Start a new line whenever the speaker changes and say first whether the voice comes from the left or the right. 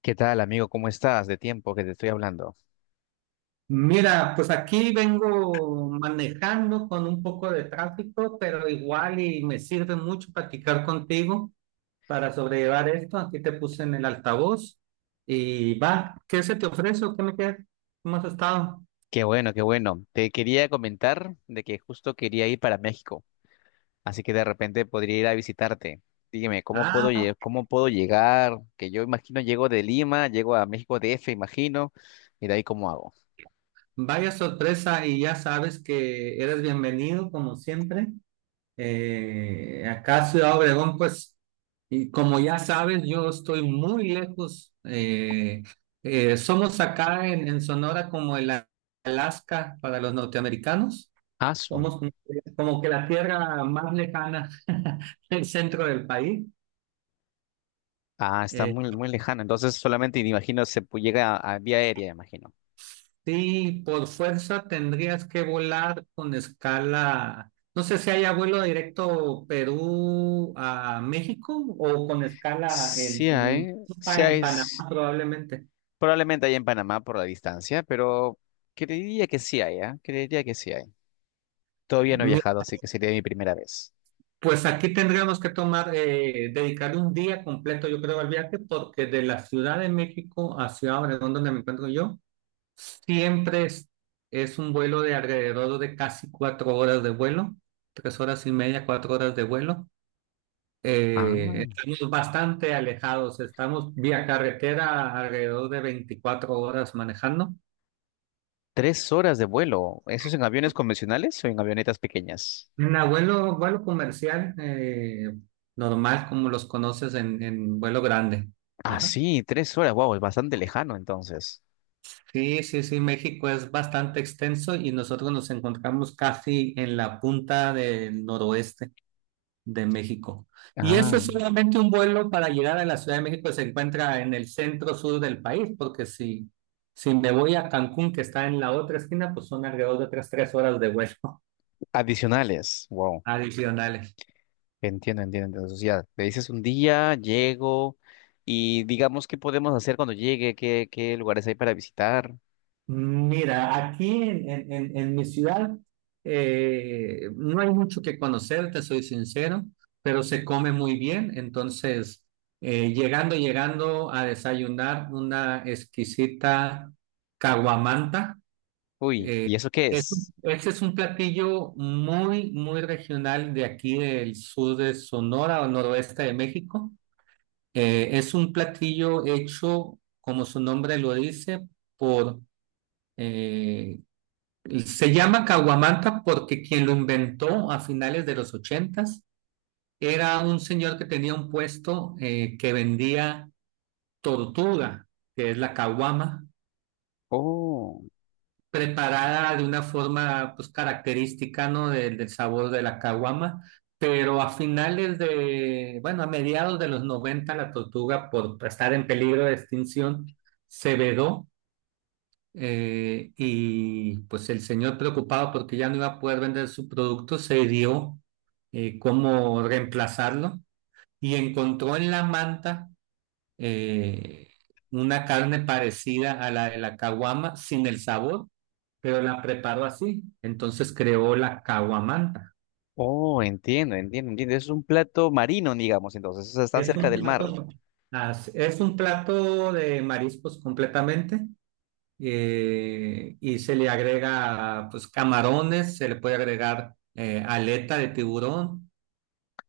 left: ¿Qué tal, amigo? ¿Cómo estás? De tiempo que te estoy hablando.
right: Mira, pues aquí vengo manejando con un poco de tráfico, pero igual y me sirve mucho platicar contigo para sobrellevar esto. Aquí te puse en el altavoz y va, ¿qué se te ofrece o qué me queda? ¿Cómo has estado?
left: Qué bueno, qué bueno. Te quería comentar de que justo quería ir para México, así que de repente podría ir a visitarte. Dígame,
right: Ah,
left: ¿cómo puedo llegar? Que yo imagino llego de Lima, llego a México DF, imagino, y de ahí cómo hago.
right: Vaya sorpresa y ya sabes que eres bienvenido como siempre. Acá Ciudad Obregón, pues, y como ya sabes, yo estoy muy lejos. Somos acá en Sonora como el Alaska para los norteamericanos.
left: Ah, su-
right: Somos como, como que la tierra más lejana del centro del país.
left: ah, está muy, muy lejano. Entonces solamente imagino llega a vía aérea, imagino.
right: Sí, por fuerza tendrías que volar con escala. No sé si haya vuelo directo Perú a México o con escala en, en
left: Sí hay,
right: en Panamá probablemente.
left: probablemente hay en Panamá por la distancia, pero creería que sí hay, ¿ah? Creería que sí hay. Todavía no he
right: Mi-
left: viajado, así que sería mi primera vez.
right: Pues aquí tendríamos que tomar, dedicarle un día completo, yo creo, al viaje, porque de la Ciudad de México hacia Obregón, donde me encuentro yo, siempre es un vuelo de alrededor de casi 4 horas de vuelo, 3 horas y media, 4 horas de vuelo.
left: Ah,
right: Estamos bastante alejados, estamos vía carretera alrededor de 24 horas manejando.
left: tres horas de vuelo. ¿Eso es en aviones convencionales o en avionetas pequeñas?
right: Vuelo comercial, normal como los conoces en vuelo grande.
left: Ah,
right: Ajá.
left: sí, tres horas. Wow, es bastante lejano entonces.
right: Sí, sí, sí, México es bastante extenso y nosotros nos encontramos casi en la punta del noroeste de México. Y eso
left: Ah,
right: es solamente un vuelo para llegar a la Ciudad de México, se encuentra en el centro sur del país, porque si me voy a Cancún, que está en la otra esquina, pues son alrededor de otras 3 horas de vuelo
left: adicionales. Wow,
right: adicionales.
left: entiendo, entiendo. Entonces ya, te dices un día, llego y digamos qué podemos hacer cuando llegue, qué, qué lugares hay para visitar.
right: Mira, aquí en mi ciudad no hay mucho que conocer, te soy sincero, pero se come muy bien. Entonces, llegando a desayunar una exquisita caguamanta.
left: Uy,
right: Eh,
left: ¿y eso qué es?
right: este es un platillo muy, muy regional de aquí del sur de Sonora o noroeste de México. Es un platillo hecho, como su nombre lo dice, por... eh, se llama caguamanta porque quien lo inventó a finales de los ochentas era un señor que tenía un puesto que vendía tortuga, que es la caguama
left: Oh,
right: preparada de una forma pues característica, ¿no? Del, del sabor de la caguama, pero a finales de, bueno, a mediados de los 90 la tortuga por estar en peligro de extinción se vedó, y pues el señor preocupado porque ya no iba a poder vender su producto se dio, cómo reemplazarlo y encontró en la manta eh, una carne parecida a la de la caguama sin el sabor, pero la preparó así. Entonces creó la caguamanta.
left: oh, entiendo, entiendo, entiendo. Es un plato marino, digamos, entonces, o sea, están
right: Es
left: cerca
right: un
left: del mar.
right: plato, es un plato de mariscos completamente, y se le agrega pues camarones, se le puede agregar aleta de tiburón,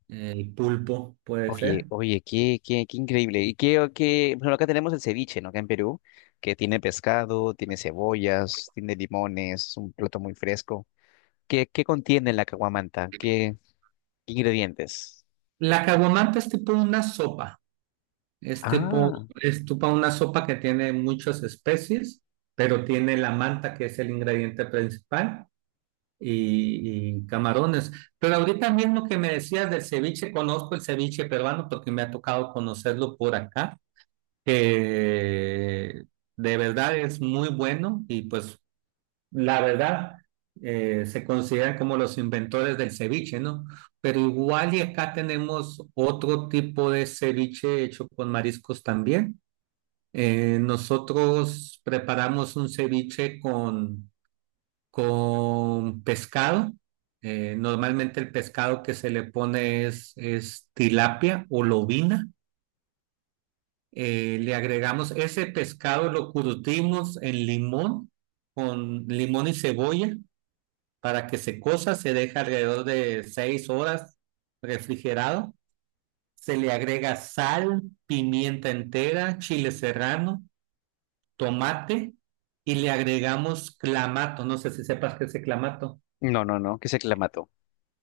right: pulpo puede
left: Oye,
right: ser.
left: oye, qué, qué, qué increíble. Y qué, qué, bueno, acá tenemos el ceviche, ¿no? Acá en Perú, que tiene pescado, tiene cebollas, tiene limones, un plato muy fresco. ¿Qué, qué contiene la caguamanta? ¿Qué, qué ingredientes?
right: La caguamanta es tipo una sopa. Es tipo,
left: Ah,
right: es tipo una sopa que tiene muchas especies, pero tiene la manta, que es el ingrediente principal, y camarones. Pero ahorita mismo que me decías del ceviche, conozco el ceviche peruano porque me ha tocado conocerlo por acá, que de verdad es muy bueno y pues la verdad, se consideran como los inventores del ceviche, ¿no? Pero igual y acá tenemos otro tipo de ceviche hecho con mariscos también. Nosotros preparamos un ceviche con pescado. Normalmente el pescado que se le pone es tilapia o lobina. Le agregamos ese pescado, lo curtimos en limón, con limón y cebolla, para que se cosa. Se deja alrededor de 6 horas refrigerado. Se le agrega sal, pimienta entera, chile serrano, tomate, y le agregamos clamato. No sé si sepas qué es el clamato.
left: no, no, no, que es el clamato.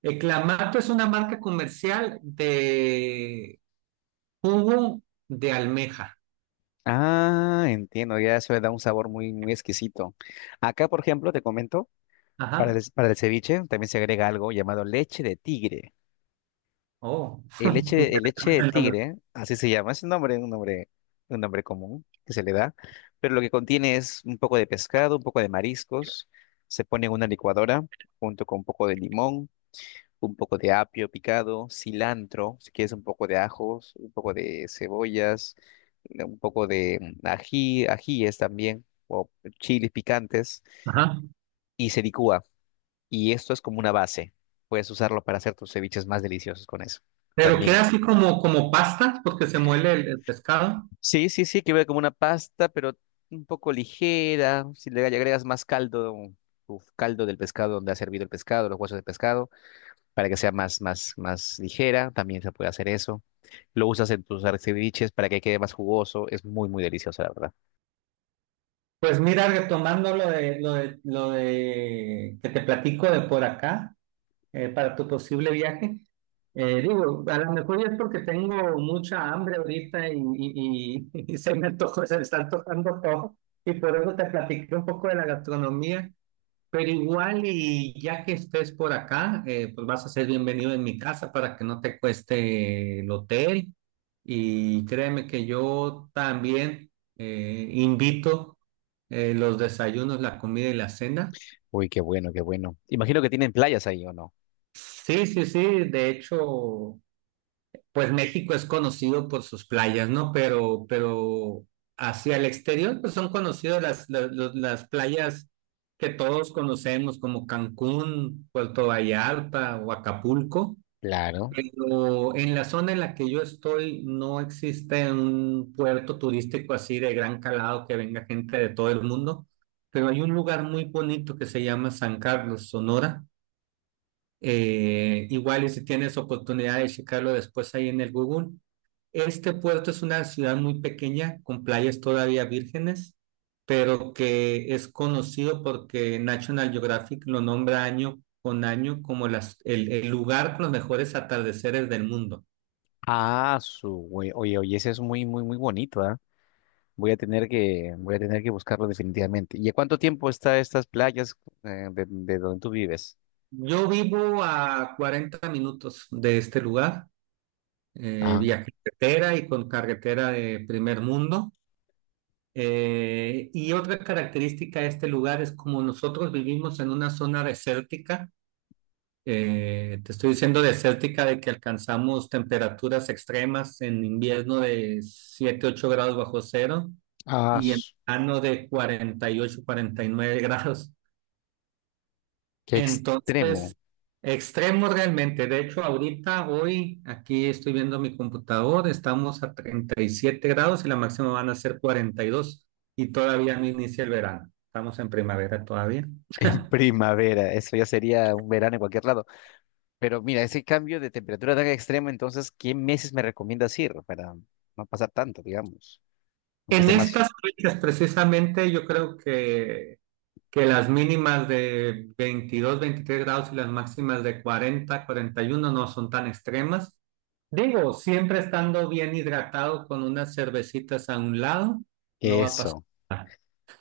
right: El clamato es una marca comercial de jugo de almeja.
left: Ah, entiendo, ya eso le da un sabor muy, muy exquisito. Acá, por ejemplo, te comento,
right: Ajá.
left: para el ceviche también se agrega algo llamado leche de tigre.
right: Oh.
left: El leche de tigre, así se llama, es un nombre, un nombre común que se le da, pero lo que contiene es un poco de pescado, un poco de mariscos, se pone en una licuadora junto con un poco de limón, un poco de apio picado, cilantro, si quieres un poco de ajos, un poco de cebollas, un poco de mm, ají, ajíes también, o chiles picantes,
right: Ajá.
left: y se licúa. Y esto es como una base. Puedes usarlo para hacer tus ceviches más deliciosos con eso.
right: Pero
left: También.
right: queda así como, como pastas porque se muele el pescado.
left: Sí, sí, sí, que ve como una pasta, pero un poco ligera. Si le agregas más caldo, tu caldo del pescado donde ha servido el pescado, los huesos de pescado, para que sea más, más, más ligera, también se puede hacer eso. Lo usas en tus ceviches para que quede más jugoso. Es muy, muy delicioso, la verdad.
right: Pues mira, retomando lo de que te platico de por acá, para tu posible viaje. Digo, a lo mejor es porque tengo mucha hambre ahorita y se me se me está antojando todo. Y por eso te platiqué un poco de la gastronomía. Pero igual, y ya que estés por acá, pues vas a ser bienvenido en mi casa para que no te cueste el hotel. Y créeme que yo también invito los desayunos, la comida y la cena.
left: Uy, qué bueno, qué bueno. Imagino que tienen playas ahí, ¿o no?
right: Sí, sí, sí. De hecho, pues México es conocido por sus playas, ¿no? Pero hacia el exterior, pues son conocidas las playas que todos conocemos, como Cancún, Puerto Vallarta o Acapulco.
left: Claro.
right: Pero en la zona en la que yo estoy no existe un puerto turístico así de gran calado que venga gente de todo el mundo, pero hay un lugar muy bonito que se llama San Carlos, Sonora. Igual y si tienes oportunidad de checarlo después ahí en el Google. Este puerto es una ciudad muy pequeña con playas todavía vírgenes, pero que es conocido porque National Geographic lo nombra año con año como el lugar con los mejores atardeceres del mundo.
left: Ah, su, güey. Oye, oye, ese es muy, muy, muy bonito, ¿ah? Voy a tener que buscarlo definitivamente. ¿Y a cuánto tiempo está estas playas de donde tú vives?
right: Yo vivo a 40 minutos de este lugar,
left: Ah,
right: vía carretera y con carretera de primer mundo. Y otra característica de este lugar es como nosotros vivimos en una zona desértica, te estoy diciendo desértica de que alcanzamos temperaturas extremas en invierno de 7 8 grados bajo cero
left: ah,
right: y en
left: s-
right: verano de 40 48 49 grados.
left: qué extremo.
right: Entonces, extremo realmente. De hecho, ahorita, hoy, aquí estoy viendo mi computador, estamos a 37 grados y la máxima van a ser 42 y todavía no inicia el verano. Estamos en primavera todavía.
left: En primavera, eso ya sería un verano en cualquier lado. Pero mira, ese cambio de temperatura tan extremo, entonces, ¿qué meses me recomiendas ir para no pasar tanto, digamos? Aunque
right: En
left: sea más...
right: estas fechas, precisamente, que las mínimas de 22 23 grados y las máximas de 40 41 no son tan extremas. Digo, siempre estando bien hidratado con unas cervecitas a un lado, no va a pasar.
left: Eso,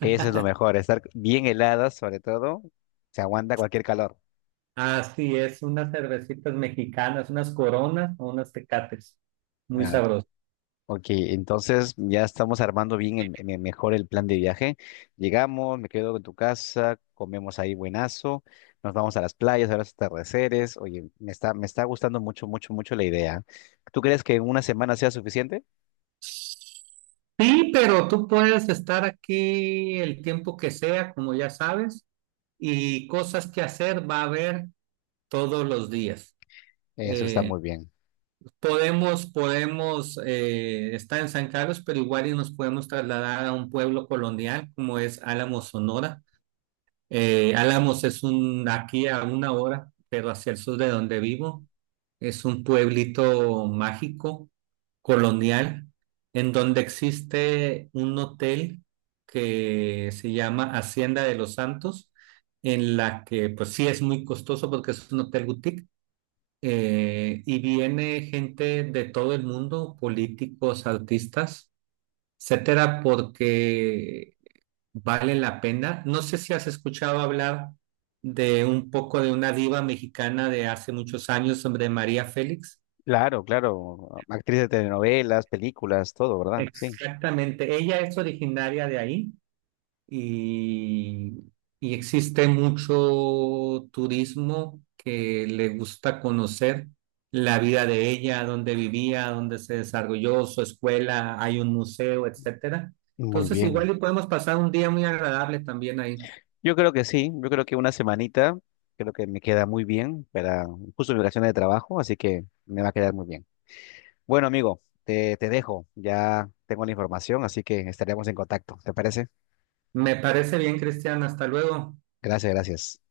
left: eso es lo mejor, estar bien helada sobre todo, se aguanta cualquier calor.
right: Así es, unas cervecitas mexicanas, unas coronas o unas tecates. Muy
left: Ah,
right: sabroso.
left: Ok, entonces ya estamos armando bien el mejor el plan de viaje. Llegamos, me quedo en tu casa, comemos ahí buenazo, nos vamos a las playas, a los atardeceres. Oye, me está gustando mucho, mucho, mucho la idea. ¿Tú crees que una semana sea suficiente?
right: Sí, pero tú puedes estar aquí el tiempo que sea, como ya sabes, y cosas que hacer va a haber todos los días.
left: Eso está
right: Eh,
left: muy bien.
right: podemos estar en San Carlos, pero igual y nos podemos trasladar a un pueblo colonial como es Álamo, Sonora. Álamos es un, aquí a una hora, pero hacia el sur de donde vivo, es un pueblito mágico, colonial, en donde existe un hotel que se llama Hacienda de los Santos, en la que pues sí es muy costoso porque es un hotel boutique, y viene gente de todo el mundo, políticos, artistas, etcétera, porque vale la pena. No sé si has escuchado hablar de un poco de una diva mexicana de hace muchos años, sobre María Félix.
left: Claro, claro. Actriz de telenovelas, películas, todo, ¿verdad? Sí.
right: Exactamente, ella es originaria de ahí y, y existe mucho turismo que le gusta conocer la vida de ella, dónde vivía, dónde se desarrolló, su escuela, hay un museo, etcétera.
left: Muy
right: Entonces,
left: bien.
right: igual y podemos pasar un día muy agradable también ahí.
left: Yo creo que sí, yo creo que una semanita, creo que me queda muy bien para justo mi vacaciones de trabajo, así que me va a quedar muy bien. Bueno, amigo, te dejo. Ya tengo la información, así que estaremos en contacto. ¿Te parece?
right: Me parece bien, Cristian, hasta luego.
left: Gracias, gracias.